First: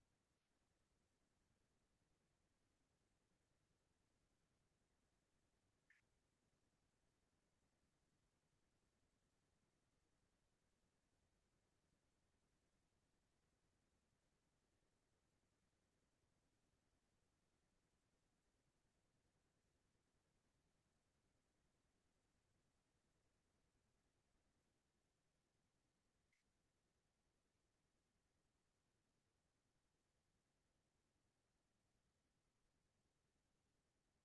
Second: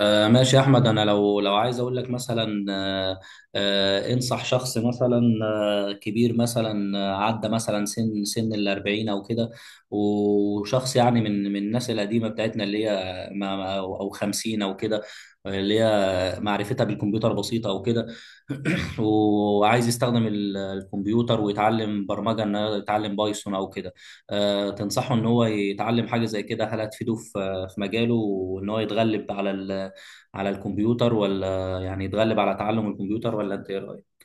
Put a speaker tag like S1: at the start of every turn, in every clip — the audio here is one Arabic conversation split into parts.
S1: ماشي يا احمد. انا لو عايز اقول لك مثلا انصح شخص مثلا كبير مثلا، عدى مثلا سن الاربعين او كده، وشخص يعني من الناس القديمه بتاعتنا اللي هي أو 50 او كده، اللي هي معرفتها بالكمبيوتر بسيطه او كده. وعايز يستخدم الكمبيوتر ويتعلم برمجه، انه يتعلم بايثون او كده. تنصحه ان هو يتعلم حاجه زي كده؟ هل هتفيده في مجاله، وان هو يتغلب على الكمبيوتر، ولا يعني يتغلب على تعلم الكمبيوتر، ولا انت ايه رأيك؟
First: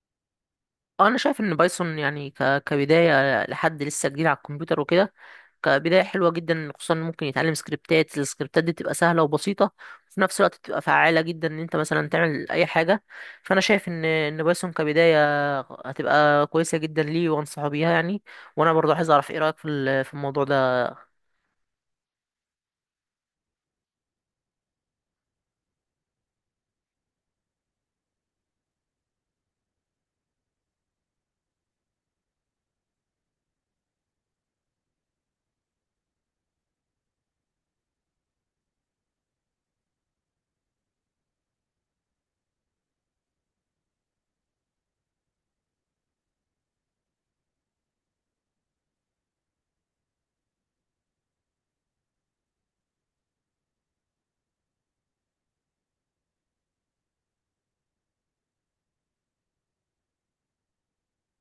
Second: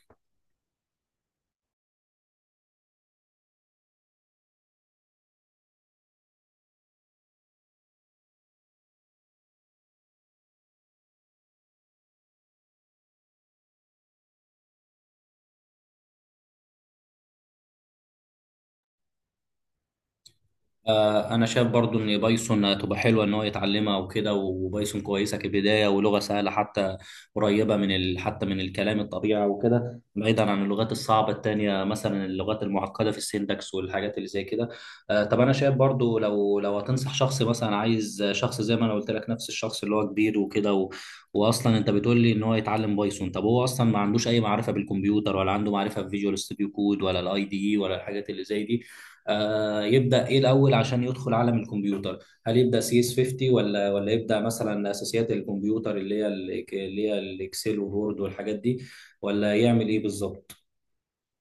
S2: انا شايف ان بايثون يعني كبدايه لحد لسه جديد على الكمبيوتر وكده. كبدايه حلوه جدا، خصوصا إن ممكن يتعلم السكريبتات دي بتبقى سهله وبسيطه، وفي نفس الوقت بتبقى فعاله جدا ان انت مثلا تعمل اي حاجه. فانا شايف ان بايثون كبدايه هتبقى كويسه جدا ليه، وانصحه بيها يعني. وانا برضه عايز اعرف ايه رايك في الموضوع ده.
S1: انا شايف برضو ان بايثون هتبقى حلوه ان هو يتعلمها وكده، وبايثون كويسه كبدايه، ولغه سهله، حتى قريبه من حتى من الكلام الطبيعي وكده، بعيدا عن اللغات الصعبه التانية، مثلا اللغات المعقده في السينتاكس والحاجات اللي زي كده. طب انا شايف برضو، لو هتنصح شخص مثلا، عايز شخص زي ما انا قلت لك، نفس الشخص اللي هو كبير وكده واصلا انت بتقول لي ان هو يتعلم بايثون. طب هو اصلا ما عندوش اي معرفه بالكمبيوتر، ولا عنده معرفه في فيجوال ستوديو كود، ولا الاي دي اي، ولا الحاجات اللي زي دي. يبدأ ايه الاول عشان يدخل عالم الكمبيوتر؟ هل يبدأ سي اس 50، ولا يبدأ مثلا اساسيات الكمبيوتر، اللي هي الاكسل وورد والحاجات دي؟ ولا يعمل ايه بالظبط؟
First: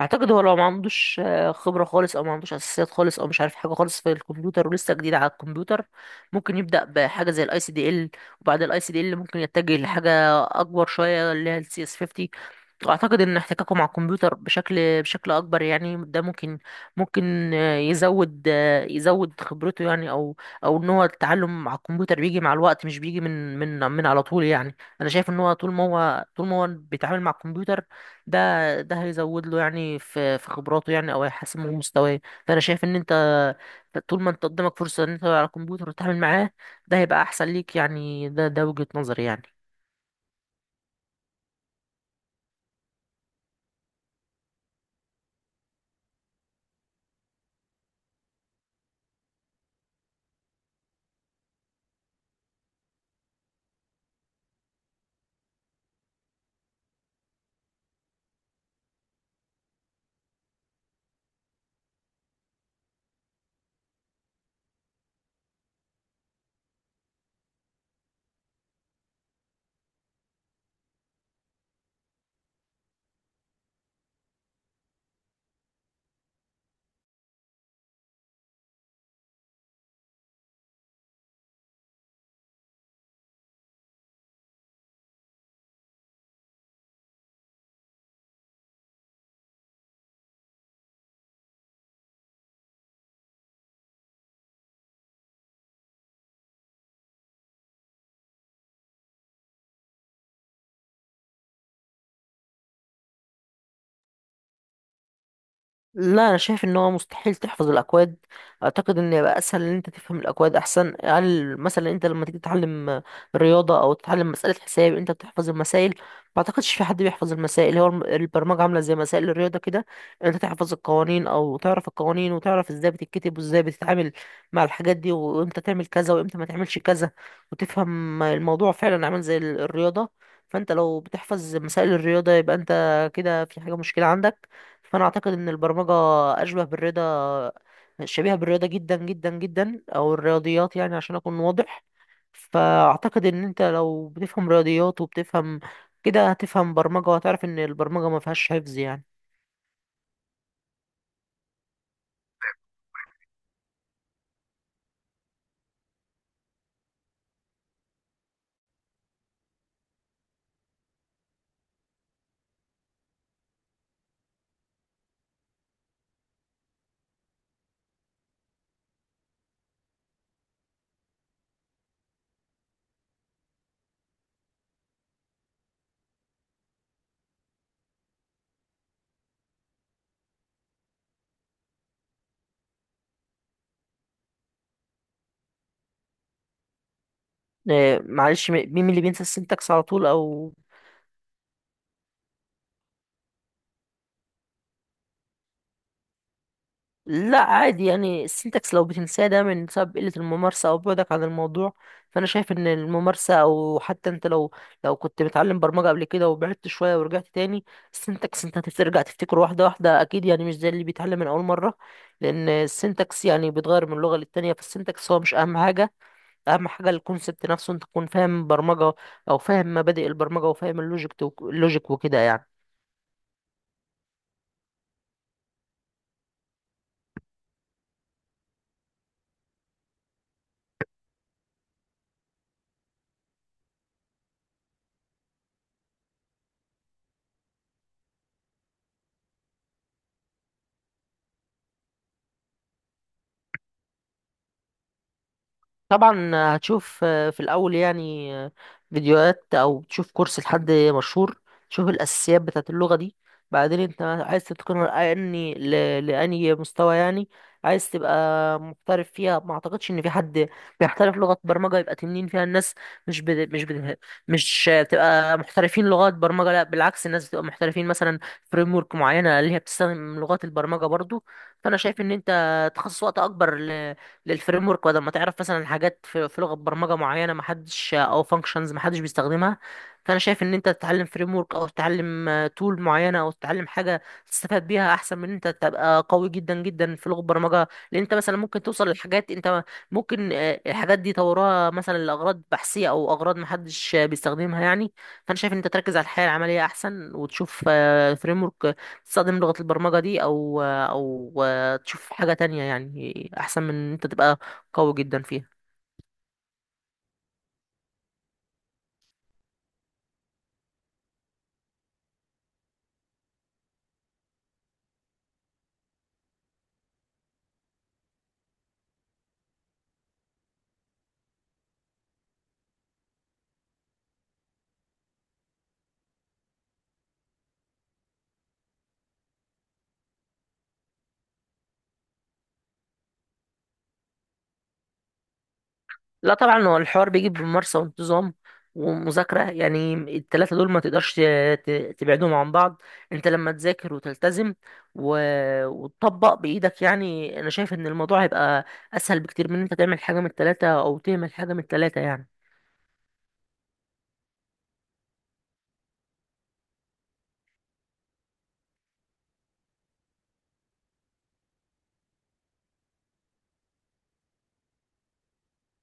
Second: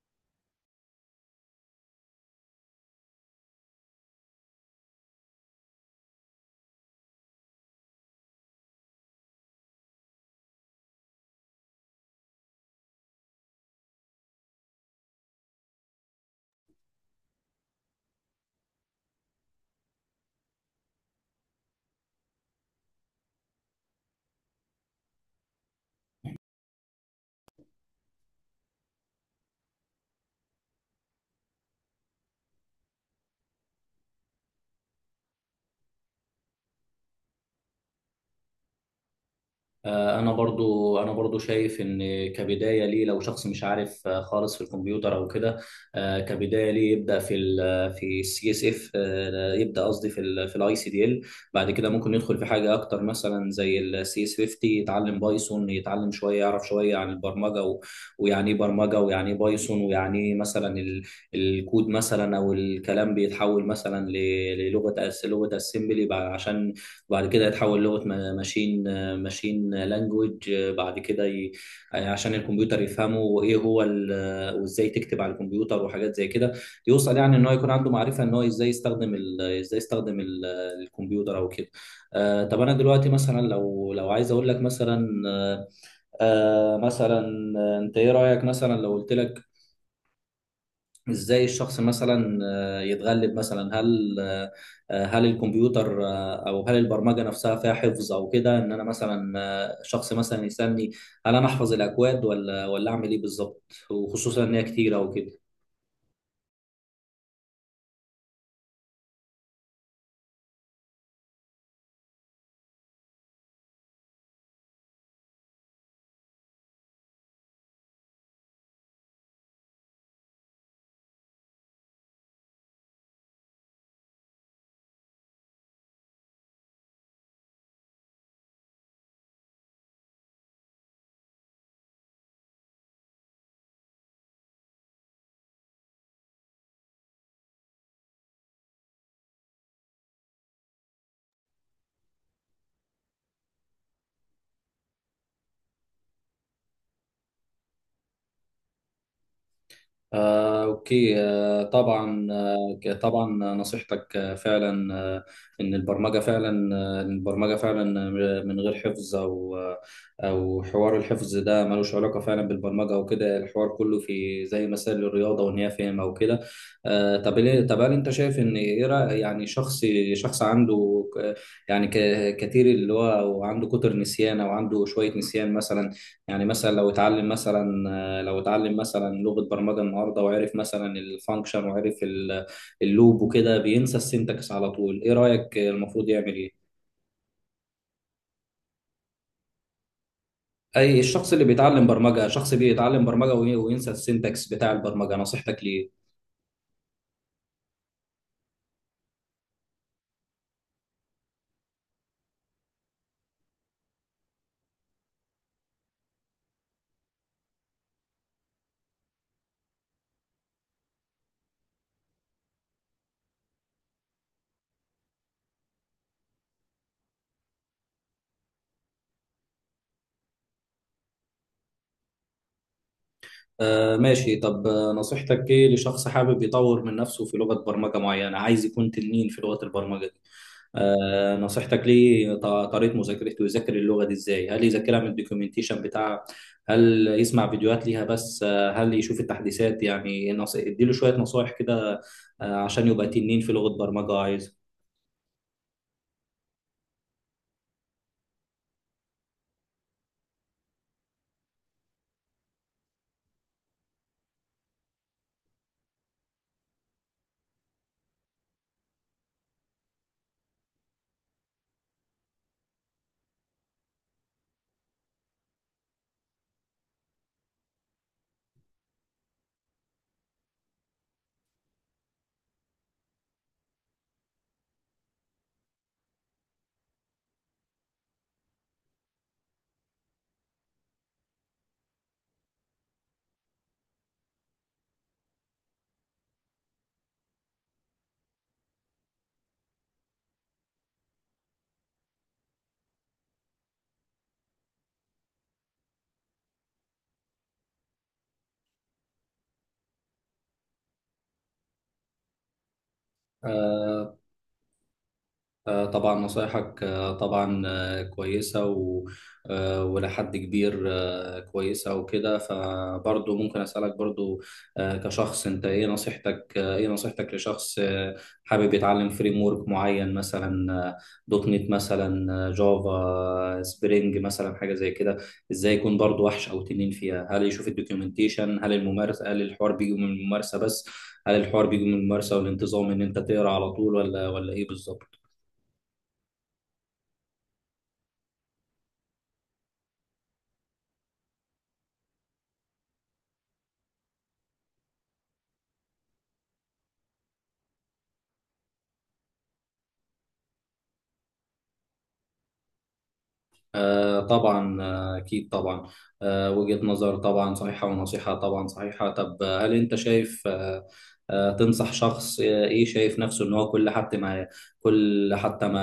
S2: اعتقد هو لو ما عندوش خبره خالص، او ما عندوش اساسيات خالص، او مش عارف حاجه خالص في الكمبيوتر ولسه جديد على الكمبيوتر، ممكن يبدا بحاجه زي ICDL، وبعد ICDL ممكن يتجه لحاجه اكبر شويه اللي هي CS50. واعتقد ان احتكاكه مع الكمبيوتر بشكل اكبر يعني، ده ممكن ممكن آه، يزود آه، يزود خبرته يعني، او ان هو التعلم مع الكمبيوتر بيجي مع الوقت، مش بيجي من على طول يعني. انا شايف ان هو طول ما هو بيتعامل مع الكمبيوتر، ده ده هيزود له يعني في خبراته يعني، او هيحسن من مستواه. فانا شايف ان انت طول ما انت قدامك فرصه ان انت على الكمبيوتر وتتعامل معاه، ده هيبقى احسن ليك يعني. ده وجهة نظري يعني.
S1: انا برضو شايف ان كبدايه ليه، لو شخص مش عارف خالص في الكمبيوتر او كده، كبدايه ليه يبدا في السي اس اف، يبدا قصدي في الاي سي دي ال. بعد كده ممكن يدخل في حاجه اكتر، مثلا زي السي اس 50، يتعلم بايثون، يتعلم شويه، يعرف شويه عن البرمجه، ويعني ايه برمجه، ويعني ايه بايثون، ويعني ايه مثلا الكود مثلا، او الكلام بيتحول مثلا للغه لغه اسمبلي، عشان بعد كده يتحول لغه ماشين ماشين لانجوج. بعد كده عشان الكمبيوتر يفهمه، وايه هو ال... آه، وازاي تكتب على الكمبيوتر وحاجات زي كده، يوصل يعني ان هو يكون عنده معرفه ان هو ازاي يستخدم ال... ازاي يستخدم ال... آه، الكمبيوتر او كده. طب انا دلوقتي مثلا، لو عايز اقول لك مثلا آه آه، مثلا آه، انت ايه رايك، مثلا لو قلت لك ازاي الشخص مثلا يتغلب مثلا؟ هل الكمبيوتر او هل البرمجه نفسها فيها حفظ او كده، ان انا مثلا شخص مثلا يسالني هل انا احفظ الاكواد ولا اعمل ايه بالظبط، وخصوصا ان هي كتيره وكده؟
S2: لا، انا شايف ان هو مستحيل تحفظ الاكواد. اعتقد ان يبقى اسهل ان انت تفهم الاكواد احسن. هل مثلا انت لما تيجي تتعلم رياضه او تتعلم مساله حساب انت بتحفظ المسائل؟ ما اعتقدش في حد بيحفظ المسائل. هو البرمجه عامله زي مسائل الرياضه كده، انت تحفظ القوانين او تعرف القوانين، وتعرف ازاي بتتكتب وازاي بتتعامل مع الحاجات دي، وامتى تعمل كذا وامتى ما تعملش كذا، وتفهم الموضوع فعلا عامل زي الرياضه. فانت لو بتحفظ مسائل الرياضه يبقى انت كده في حاجه مشكله عندك. فانا اعتقد ان البرمجه اشبه بالرياضه، شبيهه بالرياضه جدا جدا جدا، او الرياضيات يعني عشان اكون واضح. فاعتقد ان انت لو بتفهم رياضيات وبتفهم كده هتفهم برمجه، وهتعرف ان البرمجه ما فيهاش حفظ يعني.
S1: أوكي. طبعا. طبعا نصيحتك فعلا، إن البرمجة فعلا من غير حفظ، أو حوار الحفظ ده ملوش علاقة فعلا بالبرمجة وكده. الحوار كله في زي مسائل الرياضة، وإن هي فهم أو كده. طب هل أنت شايف إن يعني شخص عنده كتير، اللي هو وعنده كتر نسيان، أو عنده شوية نسيان مثلا؟ يعني مثلا لو اتعلم مثلا لغة برمجة النهارده، وعرف مثلا الفانكشن، وعرف اللوب وكده، بينسى السنتكس على طول. ايه رأيك المفروض يعمل ايه؟
S2: معلش، مين اللي بينسى السنتكس على طول او...
S1: اي الشخص اللي بيتعلم برمجة، شخص بيتعلم برمجة وينسى السنتكس بتاع البرمجة، نصيحتك ليه؟
S2: لا، عادي يعني، السنتكس لو بتنساه ده من سبب قلة الممارسة أو بعدك عن الموضوع. فأنا شايف إن الممارسة، أو حتى أنت لو كنت بتعلم برمجة قبل كده وبعدت شوية ورجعت تاني، السنتكس أنت هترجع تفتكره واحدة واحدة أكيد يعني، مش زي اللي بيتعلم من أول مرة. لأن السنتكس يعني بيتغير من لغة للتانية، فالسنتكس هو مش أهم حاجة. أهم حاجة الكونسبت نفسه، أنت تكون فاهم برمجة، أو فاهم مبادئ البرمجة وفاهم اللوجيك وكده يعني.
S1: ماشي. طب نصيحتك ايه لشخص حابب يطور من نفسه في لغة برمجة معينة، عايز يكون تنين في لغة البرمجة دي؟ نصيحتك ليه، طريقة مذاكرته، يذاكر اللغة دي ازاي؟ هل يذاكرها من الدوكيومنتيشن بتاعها؟ هل يسمع فيديوهات ليها بس؟ هل يشوف التحديثات؟ يعني اديله شوية نصايح كده، عشان يبقى تنين في لغة برمجة
S2: طبعا هتشوف في الأول يعني فيديوهات، أو تشوف كورس لحد مشهور، تشوف الأساسيات بتاعة اللغة دي. بعدين أنت عايز تتقنها لأني مستوى يعني عايز تبقى محترف فيها. ما أعتقدش إن في حد بيحترف لغة برمجة يبقى تنين فيها. الناس مش بت... مش بت... مش بتبقى محترفين لغات برمجة، لا بالعكس، الناس بتبقى محترفين مثلا فريم ورك معينة اللي هي بتستخدم لغات البرمجة برضو. فأنا شايف إن أنت تخصص وقت أكبر للفريم ورك، بدل ما تعرف مثلا حاجات في لغه برمجه معينه ما حدش او فانكشنز ما حدش بيستخدمها. فانا شايف ان انت تتعلم فريم ورك، او تتعلم تول معينه، او تتعلم حاجه تستفاد بيها احسن من إن انت تبقى قوي جدا جدا في لغه برمجه. لان انت مثلا ممكن توصل لحاجات انت ممكن الحاجات دي طورها مثلا لاغراض بحثيه او اغراض ما حدش بيستخدمها يعني. فانا شايف ان انت تركز على الحياه العمليه احسن، وتشوف فريم ورك تستخدم لغة البرمجة دي، او تشوف حاجة تانية يعني، احسن من ان انت
S1: عايزها.
S2: تبقى قوي جدا فيها.
S1: طبعا نصايحك طبعا كويسة وإلى حد كبير كويسة وكده. فبرضه ممكن أسألك برضه كشخص، أنت إيه نصيحتك لشخص حابب يتعلم فريم ورك معين، مثلا دوت نت، مثلا جافا، سبرينج مثلا، حاجة زي كده. إزاي يكون برضه وحش أو تنين فيها؟ هل يشوف الدوكيومنتيشن؟ هل الممارسة؟ هل الحوار بيجي من الممارسة بس، هل الحوار بيجي من الممارسة والانتظام إن أنت تقرأ على طول، ولا إيه بالظبط؟
S2: لا طبعا، هو الحوار بيجي بممارسة وانتظام ومذاكرة يعني. التلاتة دول ما تقدرش تبعدهم عن بعض. انت لما تذاكر وتلتزم و... وتطبق بإيدك يعني، انا شايف ان الموضوع هيبقى اسهل بكتير من ان انت تعمل حاجة من التلاتة او تهمل حاجة من التلاتة يعني.
S1: طبعا. أكيد طبعا. وجهة نظر طبعا صحيحة، ونصيحة طبعا صحيحة. طب هل أنت شايف تنصح شخص إيه شايف نفسه إن هو كل حتى ما كل حتى ما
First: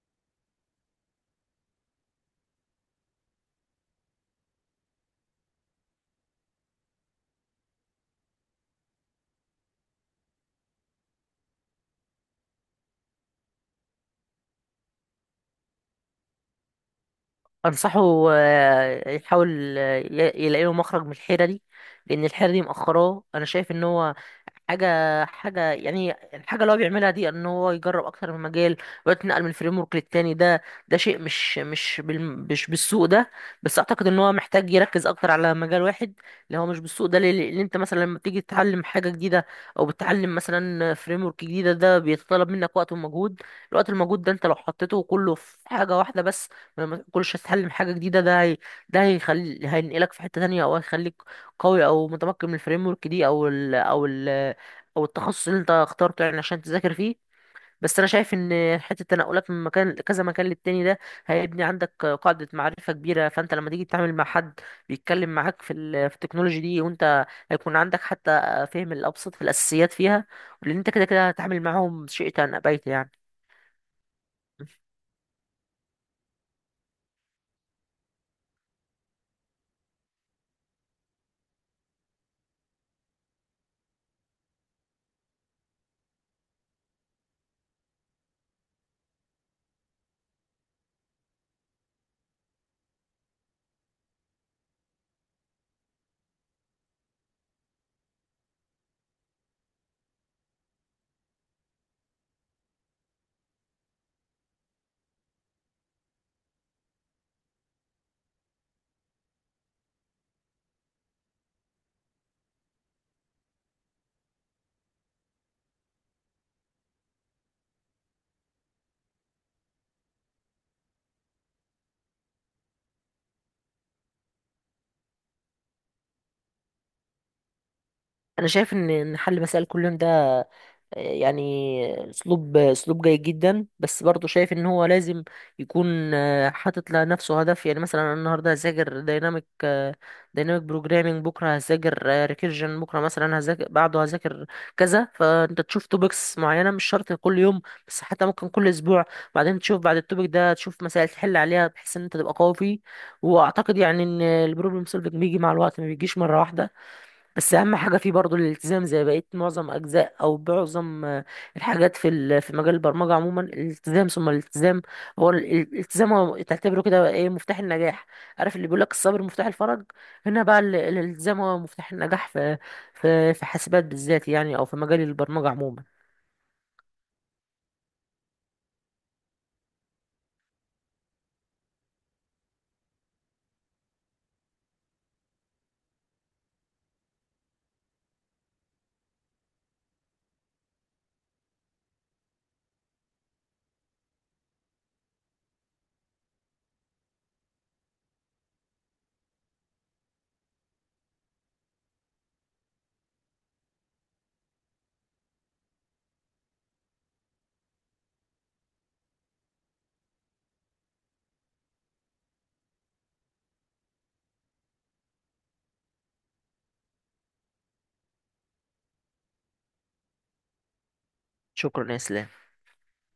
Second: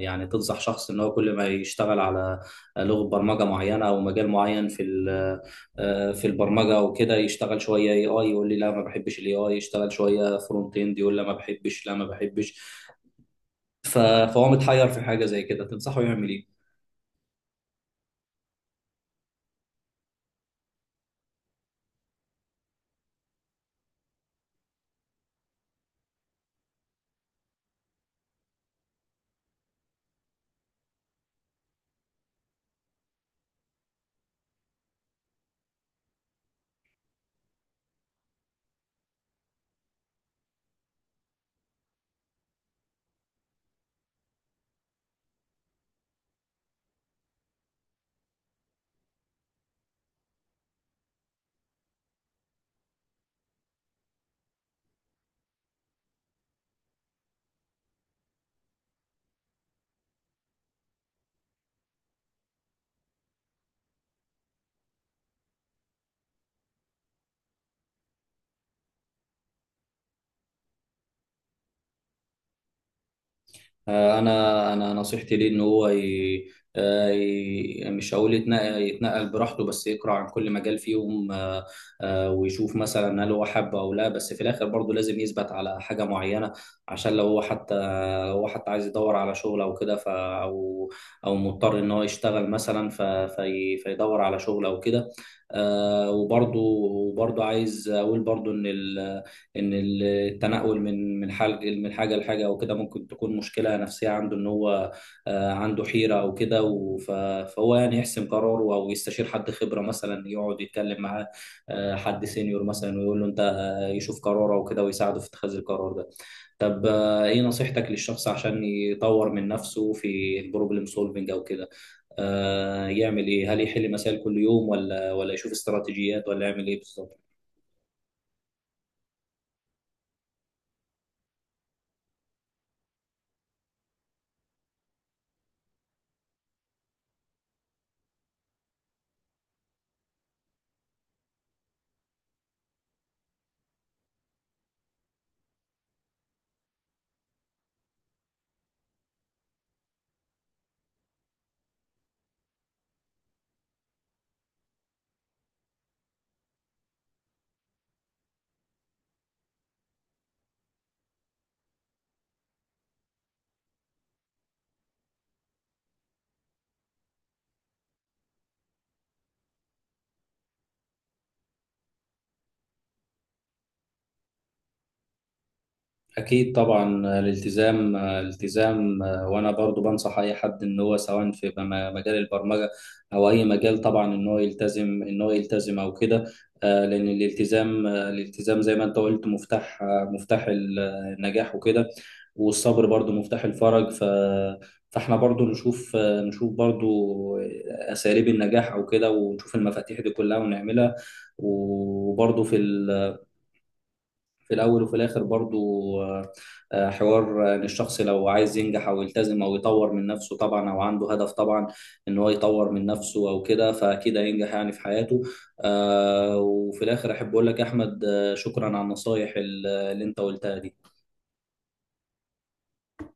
S1: يعني تنصح شخص إن هو كل ما يشتغل على لغة برمجة معينة، أو مجال معين في البرمجة وكده، يشتغل شوية اي اي، يقول لي لا ما بحبش الاي اي، يشتغل شوية فرونت اند، يقول لا ما بحبش، لا ما بحبش، فهو متحير في حاجة زي كده، تنصحه يعمل إيه؟
S2: انصحه يحاول يلاقي له مخرج من الحيرة دي. لان الحيرة دي مأخراه، انا شايف ان هو حاجة حاجة يعني الحاجة اللي هو بيعملها دي ان هو يجرب اكتر من مجال ويتنقل من فريم ورك للتاني. ده شيء مش بالسوق ده. بس اعتقد ان هو محتاج يركز اكتر على مجال واحد اللي هو مش بالسوق ده. لان انت مثلا لما بتيجي تتعلم حاجة جديدة او بتتعلم مثلا فريم ورك جديدة، ده بيتطلب منك وقت ومجهود. الوقت المجهود ده انت لو حطيته كله في حاجة واحدة بس، لما كلش تتعلم حاجة جديدة، ده هي ده هيخلي هينقلك في حتة تانية او هيخليك قوي او متمكن من الفريم ورك دي او التخصص اللي انت اخترته يعني عشان تذاكر فيه. بس انا شايف ان حته التنقلات من مكان كذا مكان للتاني ده هيبني عندك قاعده معرفه كبيره. فانت لما تيجي تتعامل مع حد بيتكلم معاك في التكنولوجي دي، وانت هيكون عندك حتى فهم الابسط في الاساسيات فيها، لان انت كده كده هتتعامل معاهم شئت ام ابيت يعني.
S1: انا نصيحتي ليه ان هو مش هقول يتنقل, براحته، بس يقرا عن كل مجال فيهم. ويشوف مثلا هل هو حابه او لا، بس في الاخر برضه لازم يثبت على حاجه معينه. عشان لو هو حتى عايز يدور على شغل او كده، او مضطر ان هو يشتغل مثلا فيدور على شغل او كده. وبرضه عايز اقول برضه ان التنقل من حاجه لحاجه او كده، ممكن تكون مشكله نفسيه عنده ان هو عنده حيره او كده، فهو يعني يحسم قراره، او يستشير حد خبره مثلا، يقعد يتكلم معاه حد سينيور مثلا، ويقول له انت يشوف قراره او كده، ويساعده في اتخاذ القرار ده. طب ايه نصيحتك للشخص عشان يطور من نفسه في البروبلم سولفنج او كده؟ يعمل ايه؟ هل يحل مسائل كل يوم، ولا يشوف استراتيجيات، ولا يعمل ايه بالظبط؟
S2: انا شايف ان حل مسائل كل يوم ده يعني اسلوب جيد جدا، بس برضه شايف ان هو لازم يكون حاطط لنفسه هدف يعني. مثلا انا النهارده هذاكر دايناميك بروجرامينج، بكره هذاكر ريكيرجن، بكره مثلا هذاكر، بعده هذاكر كذا. فانت تشوف توبكس معينه، مش شرط كل يوم، بس حتى ممكن كل اسبوع، بعدين تشوف بعد التوبك ده تشوف مسائل تحل عليها بحيث ان انت تبقى قوي فيه. واعتقد يعني ان البروبلم سولفنج بيجي مع الوقت، ما بيجيش مره واحده. بس اهم حاجه فيه برضو الالتزام، زي بقيه معظم اجزاء او معظم الحاجات في مجال البرمجه عموما. الالتزام ثم الالتزام هو الالتزام، هو تعتبره كده ايه مفتاح النجاح. عارف اللي بيقول لك الصبر مفتاح الفرج، هنا بقى الالتزام هو مفتاح النجاح في حاسبات بالذات يعني، او في مجال البرمجه عموما.
S1: أكيد طبعا. الالتزام، وأنا برضو بنصح أي حد إن هو، سواء في مجال البرمجة أو أي مجال، طبعا إن هو يلتزم أو كده. لأن الالتزام زي ما أنت قلت مفتاح النجاح وكده، والصبر برضو مفتاح الفرج. فاحنا برضو نشوف نشوف برضو أساليب النجاح أو كده، ونشوف المفاتيح دي كلها ونعملها. وبرضو في الاول وفي الاخر برضو آه، حوار ان الشخص لو عايز ينجح، او يلتزم، او يطور من نفسه طبعا، او عنده هدف طبعا ان هو يطور من نفسه او كده، فاكيد هينجح يعني في حياته. وفي الاخر احب اقول لك يا احمد، شكرا على النصايح اللي انت قلتها دي.
S2: شكرا يا اسلام.